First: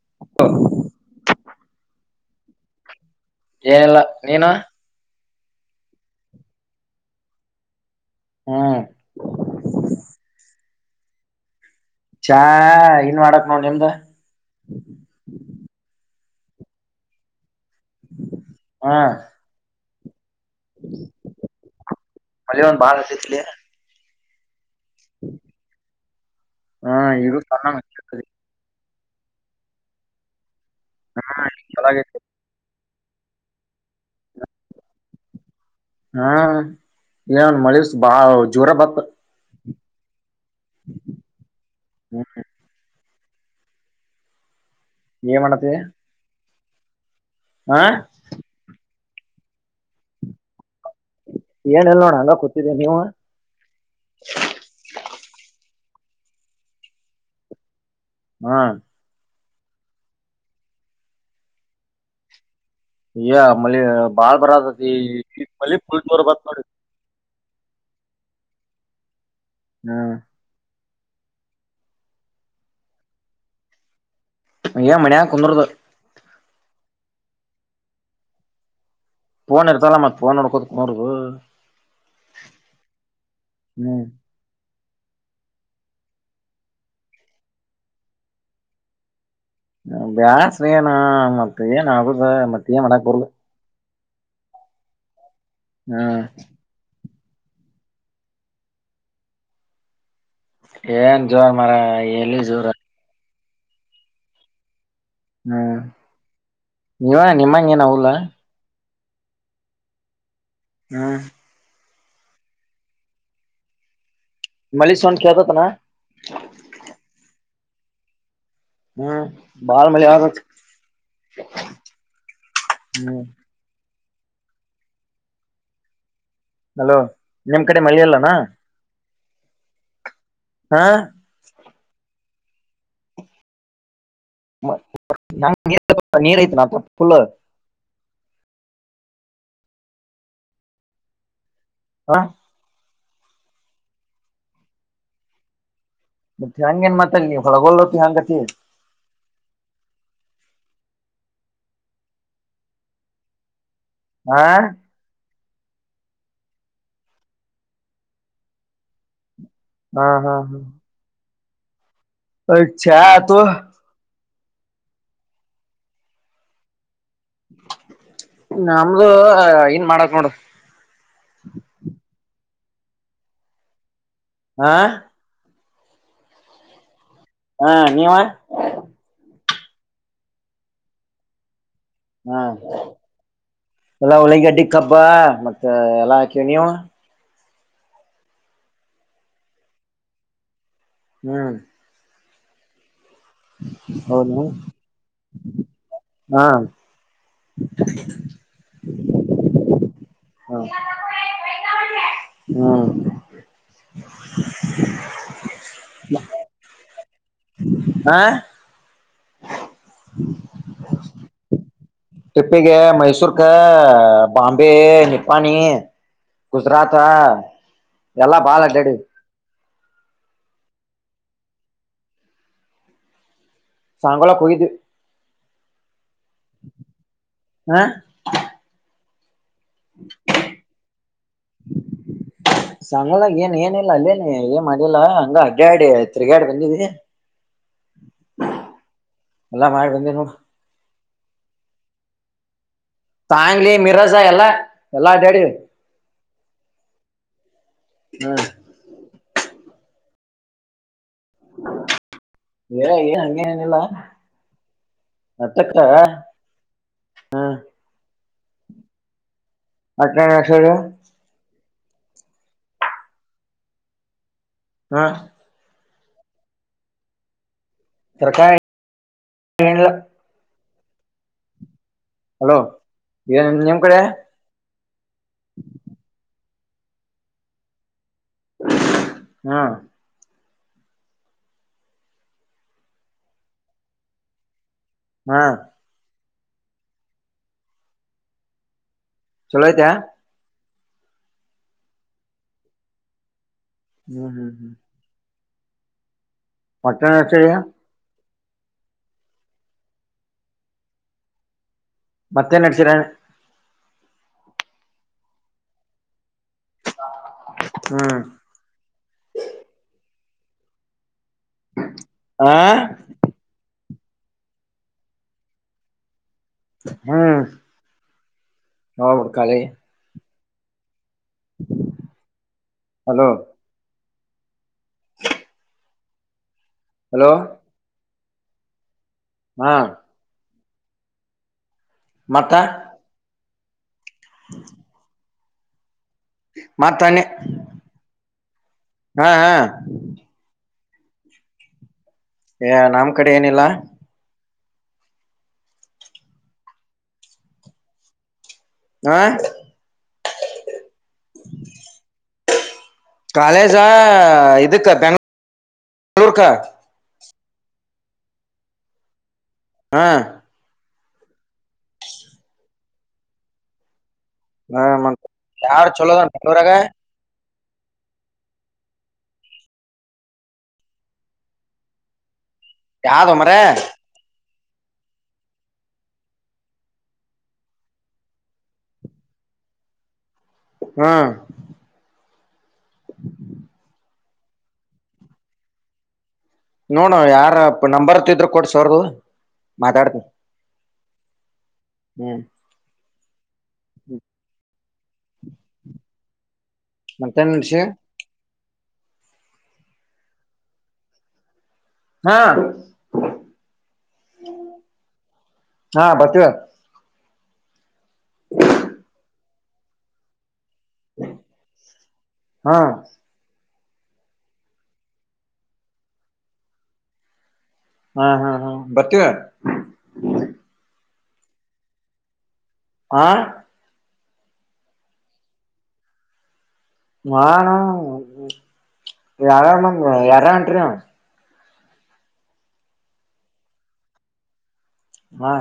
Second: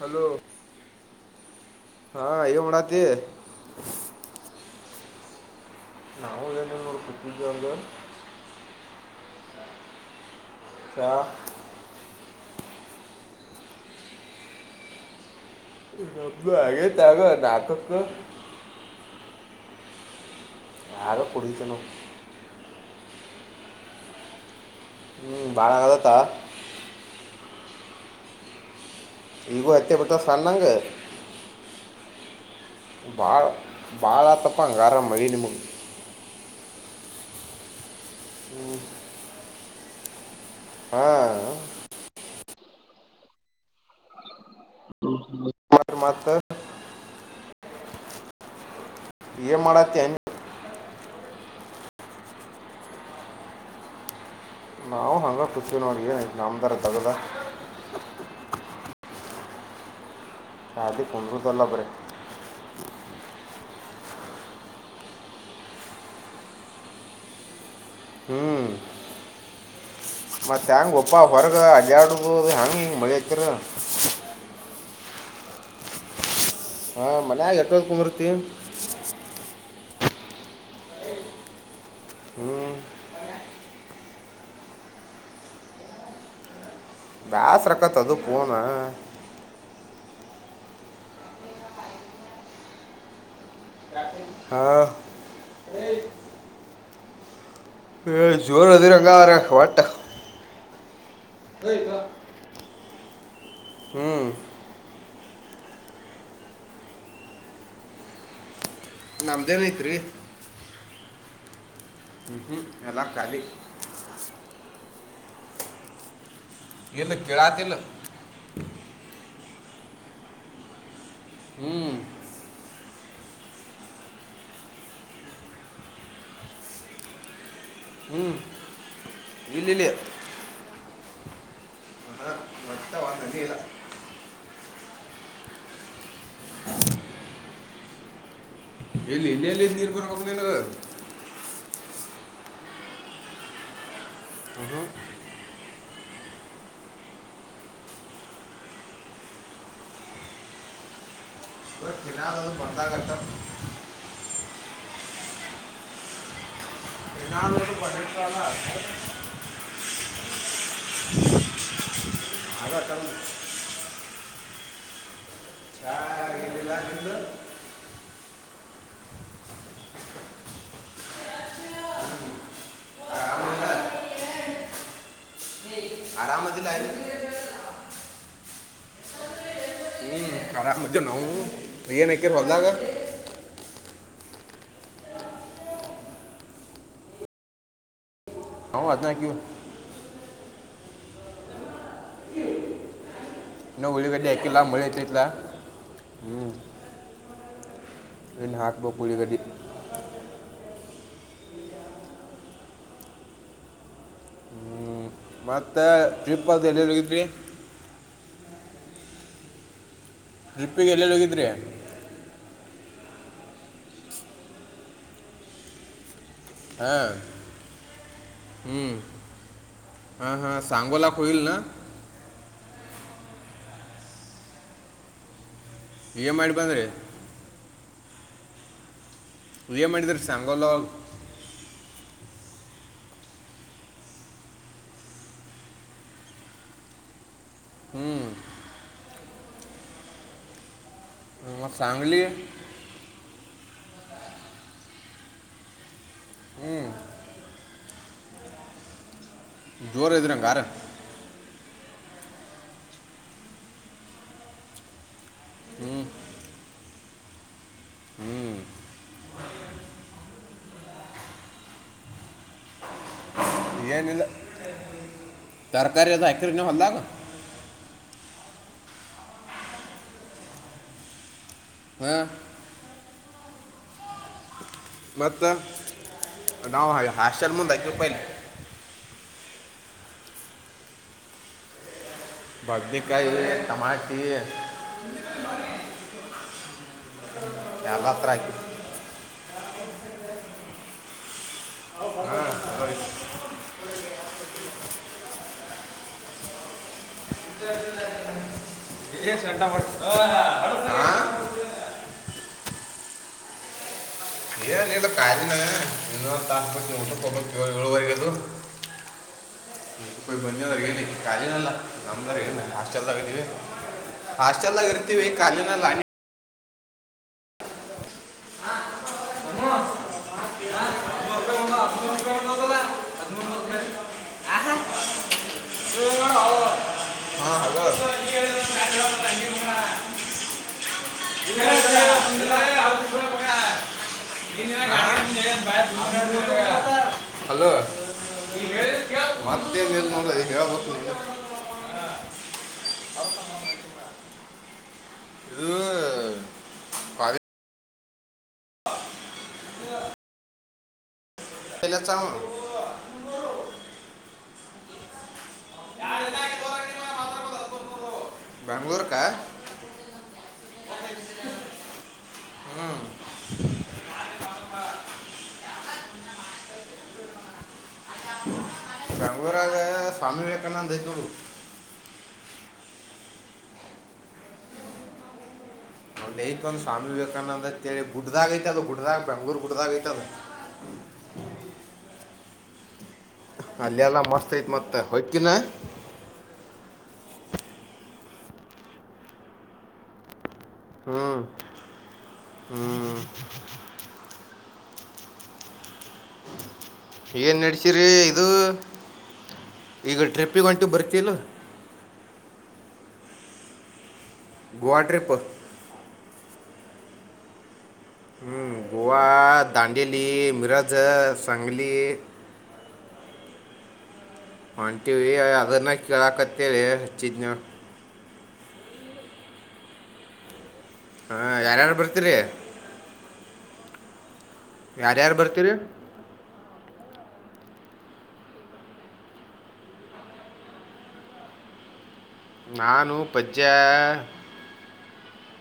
Hello ಏನ್ ಮಾಡಕ್ಕತ್ತಿ ಏನೆಲ್ಲಾ ನೀನ ನಾವು ಏನ ನೋಡ್ ಕುಟ್ಟಿದ್ದ ಅಂದ ಹಾ್ ಚ ಚಾ ಇನ್ ಮಾಡಕ್ ನೋಡ್ ನಿಮ್ದ ನಬ್ ಹಾಗಗೇತ್ ಆಗ ನಾಕಕ್ಕ ಹಾ ಯಾರ ಪಢಿತನ ಮಳೆ ಒಂದು ಬಾಳ ಬರುತ್ತದೆ ಇಲ್ಲಿ ಹ್ಞೂ ಭಾಳ ಆದತ್ತಾ ಹಾ ಇ ಚನ್ನ ಮಾಡಿರ್ತದೆ ಈಗೋ ಅತ್ತೆ ಪಟ್ಟ ಸಣ್ಣಂಗ ಹಾ ಚನ್ನಾಗೇತ ಭಾಳ ಭಾಳ ಆತಪ್ಪ ಹಂಗಾರ ಮಳಿ ನಿಮ್ಗೆ ಹಾ ಏನ್ ಮಳಿ ಜೋರಾದ ಬಾಳ ಜೋರ ಬತ್ ಹಾ ಬ ಏನ್ ಹ್ಞೂಮ ಮಾತ ಸ ಆಾ ಇ ಮಾಡ ಏನ ಎಲ್ ನೋಣ ಅ ಕೂತ್ತಿದ್ದೀ ನೀವು ನಾವು ಹಂಗ ಪು ನೋಡಿಗೆ ನಮದ ಅದಾಗಾ ಹಾ ಯದ ಕುಂದುು ತಲ್ಲಪ ಮಳೆ ಬಹಳ ಬರಕತೈತಿ ಮಳೆ ಫುಲ್ ಜೋರ್ ಬರ್ತಾತ್ ನೋಡು ಹ್ಮ್ ಹ್ಮ ಮತ್ತೆ ಹೆಂಗಪ್ಪ ಹೊರಗಡೆ ಮಳೆ ಹತ್ತಿದ್ರೆ ಮನೆ ಕುಂದ್ರು ಹಾ ಮನೆ ಎಷ್ಟೊತ್ಕೊಂಡ್ತಿ ಫೋನ್ ಎತ್ತಲ್ಲ ಫೋನ್ ನೋಡ್ಕೊಂತ ಕುಂದ್ರು ಹ್ಞೂ ಬೇಸರಕಾತಿ ಅದು ಫೋನು ಬ್ಯಾಸ್ರ ಏನಾ ಮತ್ತ ಏನ್ ಆಗುದ ಮತ್ತ ಏನ್ ಮಾಡಕ್ ಬರ್ಲ ರಾತ್ರಿ ಹಾ ಹ್ಮ ಹ ಜೋರು ಹದಿರಂಗ ಅವರ ಹೊಟ್ಟ ಏನ್ ಜೋರು ಮಾರಾಯ ಎಲ್ಲಿ ಜೋರು ಹ್ಮ್ ಹ್ಮ್ ನೀವ ನಿಮ್ಮಂಗ ಏನಲ್ಲ ನಮ್ದೇನಾಯ್ತ್ರಿ ಹ್ಮ್ ಎಲ್ಲಾ ಖಾಲಿ ಮಳ ಸೊಂಡ್ ಕೇತತ್ನಾ ಇಲ್ಲ ಗೆಳತಿಲ್ಲ ಬಹಳ ಮಳೆ ಬರುತ್ತಿದೆ ಹ್ಞೂ ಹಲೋ ನಿಮ್ ಕಡೆ ಮಳೆ ಇಲ್ಲೇನು ಇಲ್ಲಿಲ್ಲಿ ಹಾ ಹೊಟ್ಟೆ ಒಂದನೇ ಇಲ್ಲ ನೀರು ಆಯಿತೇನಪ್ಪಾ ಫುಲ್ಲು ಇಲ್ಲಿ ಇಲ್ಲಿಲ್ಲಿ ನೀರ್ಭರ ಹೇ ನಗರ್ ಹಾ ಹ ಬಟ್ ಹ ಹೆಂಗ ಏನ್ ಮಾತಲ್ಲ ನೀವ ಹೊಳಗಲ್ತಿ ಹಂಗತಿ ಇ ತಿಿನಾದದು ಕೊಂದ ಘಟ್ಟ [unintelligible] ಹಾ ನಿನಾನರು ಪಡೆಕಾಲ ಆಗು [unintelligible] ಹಾ ಹಾ ಹಾ ಆಗಟ್ಟ ಚಾ ಆಯ್ತು ಯ ಚಾ ಇಲ್ಲ ಎಲ್ಲಿಲ್ಲಿಂದ ನಿಂದು ನಿಂದು ನಮ್ದು ಏನ್ ಮಾಡಕ್ ನೋಡ ಆಾ ಆರಾಮದಲ್ಲಾಯ ಹಾ ನೀವ ಹಏ [unintelligible] ರಮದೇ ನಾವು ಏನು ಹಾಕಿರಿ ಹಾ ಹೊಲ್ದಾಗ ಎಲ್ಲ ಹಳ್ಳಗ್ಗಡ್ಡಿ ಕಬ್ಬ ಮತ್ತೆ ಎಲ್ಲಾ ಹಾಕ ನೀವು ಹೌವು ಅದನ ಕವು ಹ್ಮ್ ನವುಳ್ಳಿಗಡಿ ಹೌದ ಆಐಕಿಲ್ಲಳಿ ಇಲ್ಲ ಹಾ ಇಲ್ಲಿ ಹಾಕ್ಬೋ ಪಳಿಗಡಿ ಹ ಹ್ಮ ಮತ್ತೆ ಟ್ರಿಪ್ ಅದು ಎಲ್ಲೆಲ್ಲೋ ಇದ್ರಿ ಹಾ ಟ್ರಿಪ್ಪಿಿಗೆ ಎಲ್ಲಲ್ಲಿ ಹೋಗಿದ್ರಿ ಟ್ರಿಪ್ಪಿಗೆ ಮೈಸೂರಿಗೆ ಬಾಂಬೆ ನಿಪ್ಪಾಣಿ ಗುಜರಾತ್ ಹಾಂ ಎಲ್ಲಾ ಬಾಲ್ಡ್ಡಿ ಹಾ ಹಾ ಸಂಗೋಲಕ್ಲ್ ನ ಸಾಂಗೋಳ ಹೋಗಿದ್ವಿ ಎಮ್ ಮಾಡಿ ಬಂದ ರರಿ ಹಾ ಏನ್ ಮಾಡಿದ್ರಿ ಸಾಂಗು [inaudible] ಸಂಂಗಲಾಗ ಏನ್ ಏನಿಲ್ಲ ಅಲ್ಲೇ ಏನ್ ಮಾಡಿಲ್ಲಾ ಹಂಗ ಅಡ್ಡಾಡಿ ತಿರ್ಗಾಡಿ ಬಂದಿವಿ ಹ್ಞೂ ಎಲ್ಲ ಮಾಡಿ ಬಂದೇನು ಮ ಸಂಗಲಿ ತಾಂಗ್ಲಿ ಮಿರಜ ಎಲ್ಲಾ ಎಲ್ಲಾ ಡ್ಯಾಡಿ ಹ್ಮ್ ಹ್ಮ ಜೋರ ಇದ್ರಂಗಾರ ಹಂಗೇನೇನಿಲ್ಲ ಅತ್ತಕ್ಕ ಹ್ಮ ಅಟ ನಸರ [unintelligible] ಏನ ಇಲ್ಲ ಹಾ ತರಕಾರಿ ಅದ ಐಕ್ರ ನ ಹಲ್ಲಾಗ ಸರ್ಕಾರಿ ಇಲ್ಲ ಹಾ ಹಲೋ ಏನಿಲ್ಲ ನಿಮ್ಮ ಕಡೆ ಮ ನಾವು ಹಾಸ್ಟೆಲ್ ಮುಂದೆಕ ಪಯಲಿ ಹಾ ಬದ್ಮಕಾಯಿ ಟಮಾಟಿ ಹಾ ಯ ಅತ್ರ ಆಕಿ [unintelligible] ಚಲೋ ಐತಾ ಹ ಚಲೋ ಐತಿ ಹ್ಮ್ ಹ್ಮ್ ಹ್ಮ್ ಮಟ್ಟನಾ ಏನ್ ಸೆಂಟಾ ಮಾಡ್ತೀರೋ ಮತ್ತೆನ್ ನಡ್ಸೀರ. ಏನಿಲ್ಲ ಕಾರಿನ ಇನ್ನೊಂದ್ ತಾಸ್ ಬಿಟ್ಟು ಊಟಕ್ ಹೊಬೆಕ್ ಏಳ್ ಹ್ಮ್ ಏಳುವರೆಗದು. ಹೊಯ್ ಬಂದ [unintelligible] ನಮ್ದಾರ್ ಆ ಏನ್ ಹಾಸ್ಟೆಲ್ ದಾಗದಿವಿ ಹಸ್ಟೆಲ್ದಾಗ್ ಇರ್ತಿವಿ ಕಾಲಿನಲ ಹಂಗ್ ಹ್ಮ್ ಹೌದ್ ಕಾಲೇ ಹಾಂ ಹಲೋ ಆಹ [unintelligible] ಹಲೋ ಹಾ ಹಲೋ [unintelligible] ಹ [unintelligible] ಮತ್ತ [inaudible] ಆಮ್ನೆ ಬಾಯಾಗ್ [unintelligible] ಮತ್ತನ್ನೆ ಹಾ ಹಾ [unintelligible] ಏಯ್ ನಮ್ಮ್ ಕಡೆ ಏನಿಲ್ಲ ಇದು ಆ ತಲೆ ಚಾವು ಕಾಲೇಜಾ ಇದುಕ್ಕ ಬೆಂಗ್ ಳೂರ್ಕ. ಬೆಂಗ್ಳೂರುಕ ಹಾ ಹ್ಮ ಮತ್ತ್ ಯಾರ್ ಚಲೋ [unintelligible] ಬೆಂಗ್ಳೂರಾಗ ಸ್ವಾಮಿ ವಿವೇಕಾನಂದ ಐತ್ನೋಡು. ಯಾವ್ದೋ ಮರೆಯ್ ಐತ್ ಒಂದ್ ಸ್ವಾಮಿ ವಿವೇಕಾನಂದಂತೆಳಿ ಗುಡ್ದಾಗೈತದು ಗುಡ್ದಾಗ್ ಬೆಂಗ್ಳೂರ್ ಗುಡ್ದಾಗ ಐತದು. ಹಾ [inaudible] ಅಲ್ಲೇಲ್ಲ ಮಸ್ತ್ ಐತ್ ಮತ್ತ ಹೊಯ್ಕಿನ ನೋಡ ಯಾರ ನಂಬರ್ ತ ಇದ್ರ ಕೊಡ್ಸ್ ಅವ್ರುದ್ ಮಾತಾಡ್ತಿನ್. ಹ್ಮ್ ಹ್ಮ್ ಹ್ಮ್ ಮತ್ತೇನ್ ಏನು ವಿಷಯ ನಡೆಸಿರಿ ಇದು ಈಗ ಟ್ರಿಪ್ಪಿಗ್ ಹೊಂಟಿವಿ ಬರ್ತಿಲ್ಲೋ. ಹಾ ಗೋವಾ ಟ್ರಿಪ್ ಹಾ ಬರ್ತೀವ ಹ್ಞೂ [inaudible] ಗೋವಾ, ದಾಂಡೇಲಿ, ಮೀರಾಜೆ, ಸಂಗ್ಲಿ ಹಾ ಹೊಂಟಿವಿ ಅದನ್ನ ಕೇಳಾಕತ್ತೇಳಿ ಹೆಚ್ಚಿದ್ ನೋಡ್. ಹಾ ಹಾ ಬರ್ತೀವ. ಹಾ ಯಾರ್ಯಾರ್ ಬರ್ತೀರಿ. ಆ ಯಾರ್ಯಾರ್ ಬರ್ತೀರಿ. ಯಾರ್ಯಾರ್ ಬಂದ್ರು ಯಾರ್ಯಾರು ಹೊಂಟೀರಿ ನೀವು ನಾನು ಪಜ ಹಾ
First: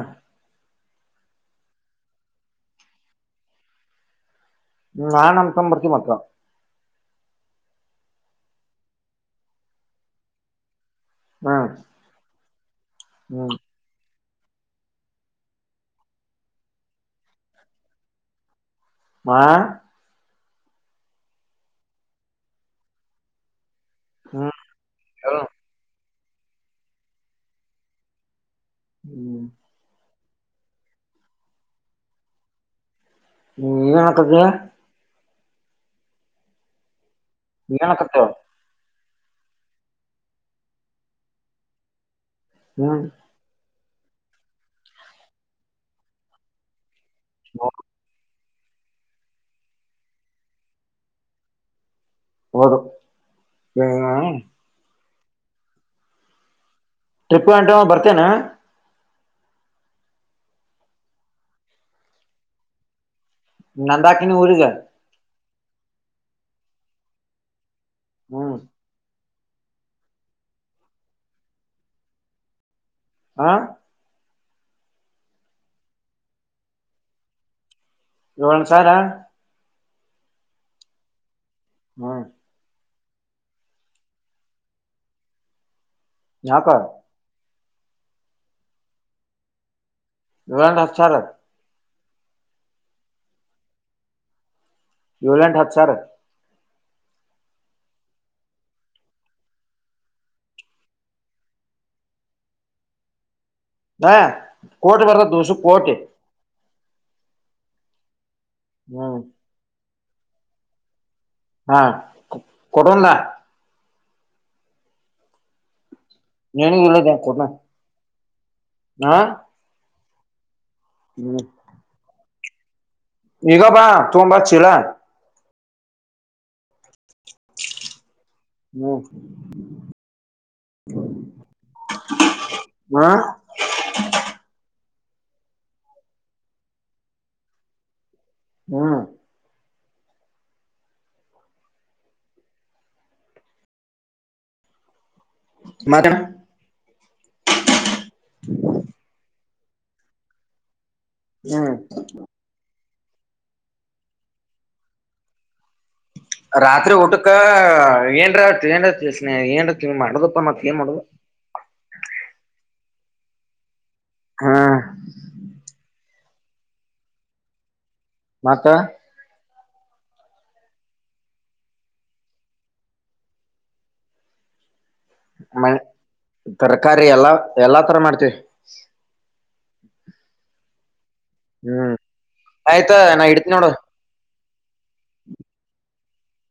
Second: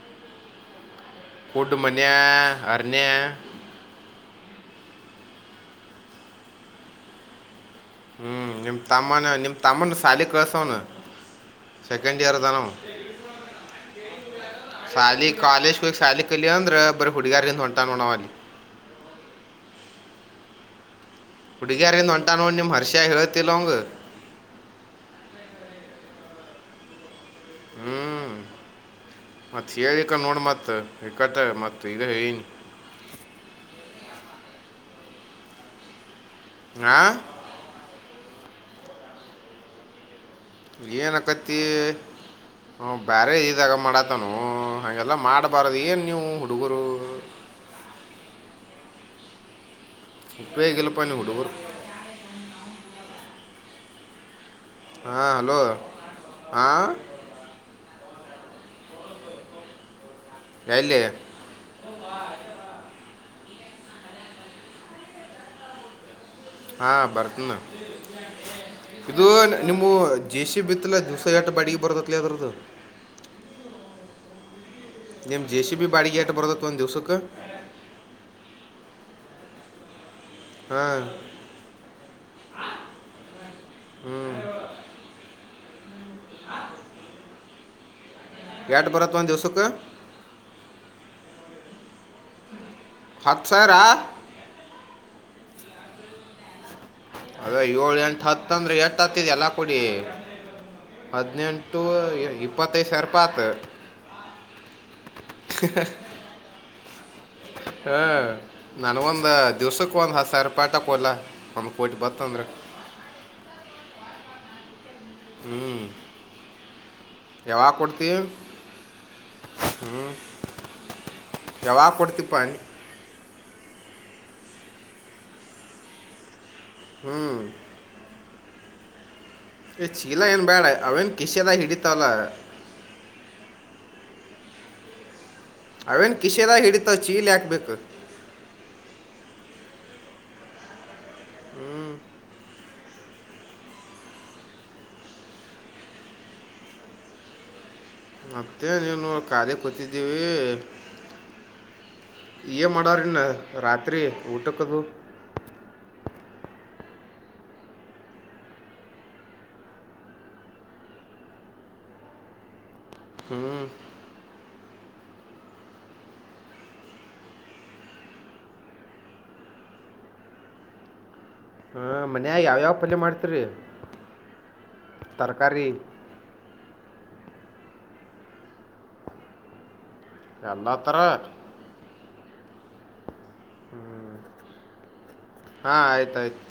ಫುಡ್ ಮಾನ್ಯ ಅರಣ್ಯ ಹ್ಮ್ ಆನ ಸಂ ಪ್ರೃತಿ ಅತ್ರ ಹ್ಮ್ ನಿಮ್ ತಮ್ಮಾನ ನಿಮ್ ತಮ್ಮನ ಶಾಲಿ ಕಳ್ಸೋನು ಹ್ಮ ಸೆಕೆಂಡ್ ಇಯರ್ ಆದ ನಾವ ಹ್ಮ್ ಶಾಲಿ ಕಾಲೇಜ್ ಕೋಗ ಶಾಲಿ ಕಲಿ ಅಂದ್ರ ಬರ ಹುಡುಗಾರಿಂದ ಹೊಂಟ ನೋಡಾವ ಅಲ್ಲಿ ಮಾ ಹುಡುಗಿಯರಿಂದ ಹೊಂಟ ನೋಡಿ ನಿಮ್ಮ ಹರ್ಷಿಯ ಹ ಹೇಳುತ್ತತಿಿಲ್ಲವಂಗಗೆ ಹ್ಮ ಹ ಹ್ಮ್ ಹ್ಮ್ ಮ ಥಿಯರಿಕ ನೋಡಿ ಮತ್ತ ಇಕ್ಕಟ್ಟ ಮತ್ತ ಇದು ಏನು ನೀ ಕನಕ್ಕಕ್ಕೆ ಆಾ ನಿನ ಕತ್ತೋಳ ಏನ ಕಥೆ ಅವನು ಹ್ಮ್ ಬೇರೆ ಇದ್ರೆ ಮಾಡುತ್ತಾನೆ ತಾನ ಹಗೆಲ್ಲ ಮಾಡ್ಬಾರದು ಏನ್ ನೀವು ಹುಡುಗರು ಹ ಮುಪ್ಪೇ ಗಗೆಲಪಾಯನ್ನು ಕೊಡುಬರು ಬರು ಹಾಂ ಹಲೋ ಹಾಂ ಟ್ರಿಪ್ ಗಂಟ ಬರ್ತೇನಾ ಕೆಂಪೇಗೌಡ ಎಲ್ಲಿ ನಂದಾನ ನೀಊಗ ಹಾಂ ಬರ್ತನ ಹ್ಮ್ ಇದು ನಿಮ್ಮ ಜೇಸ ಬಿತ್ತಲಾ ದಿವ್ಸ ಜಾಟ ಬಾಡಿಗೆ ಬರದತ್ತಲ ಯದ್ರದ್ದು ಹಾ ನಿಮ್ಮ ಜೆ ಸಿ ಬಿ ಬಾಡಿಗೆ ಆಷ್ಟು ಬರೋದತ್ತತ್ತು ಒಂದು ದಿವ್ಸಕ್ಕೆ ಇವಳುಸಾರಾ ಹಾ ಹ್ಮ್ ಯಾ ಕ ಎಟು ಬರತ್ತ ಒಂದು ದಿವ್ಸಕ್ಕೆ ಯುಟುಇಲ್ಲ ಹಾತು ಸವೀರ ಹತ್ ಸರ ಏಳೆಂ ಹತ್ತು ಸರ್ ಅದೇ ಏಳು ಎಂಟು ಹತ್ತಂದ್ರೆ ಎಟ್ಟ ಹತ್ತಿದ ಎಲ್ಲಾ ಕುಡಿ ಹದಿನೆಂಟು ಇಪ್ಪತ್ತೈದು ಸಾವರ ಪತ ನ ಕೋಟೆ ಬರ್ತ ದದುಸ ಕೋಟೆ ಹ ನನ್ಗ ಹ್ಮ್ ಒಂದ ದಿವ್ಸಕ್ ಒಂದ್ ಸರಿ ಪಾಠಕ್ಲ್ಲ ಹಾ ಕೊಠದಾ ಹ್ಮ್ [unintelligible] ಯಾವಾಗ ಕೊಡ್ತೀ? ಹಾಂ ಹ್ಮ್ ಹ್ಮ್ ಯಾವಾಗ ಕೊಡ್ತಿಪ್ಪ? ಈಗ ಬಾ ತೊಂಬಾ ಚೀಲ. ಹಾಂ ಹ ಏ ಚೀಲ ಏನು ಬ್ಯಾಡ ಅವೇನು ಕಿಸೆದಾಗ ಹಿಡಿತವಲ್ಲ. ಹಾ ಅವೇನು ಕಿಸೆದಾಗ್ ಹಿಡಿತಾವ್ ಚೀಲ ಯಾಕ್ಬೇಕು. ಹ್ಮ್ ಹ್ಮ್ ಮತ್ತೆಣ ಮತ್ತೆ ಏನು ಖಾಲಿ ಕೂತಿದ್ದೀವಿ. ಹ್ಮ್ ಏ ಮಾಡವ್ರನ್ನ ರಾತ್ರಿ ಊಟಕ್ಕದು. ರಾತ್ರಿ ಊಟಕ್ಕ ಏನ್ರ ಏನ್ ತಿನ ಏನ್ ತಿ ಮಾಡದಪ್ಪ ಮತ್ತೇನ್ ಮಾಡುದು. ಹ್ಮ್ ಹಾ ಮತ್ತ ಹಾ ಮನ್ಯಾಗ ಯಾವ್ಯಾವ ಪಲ್ಯ ಮಾಡ್ತೀರಿ? ತರಕಾರಿ ಮ ತರಕಾರಿ ಎಲ್ಲಾ ಎಲ್ಲಾ ತರ ಮಾಡ್ತೀವಿ. ಎಲ್ಲಾ ತರ. ಹ್ಮ್ ಆಯ್ತ ನಾ ಇಡ್ತ್ ನೋಡ್. ಹ್ಮ್ ಹಾ ಆಯ್ತ್ ಆಯ್ತು.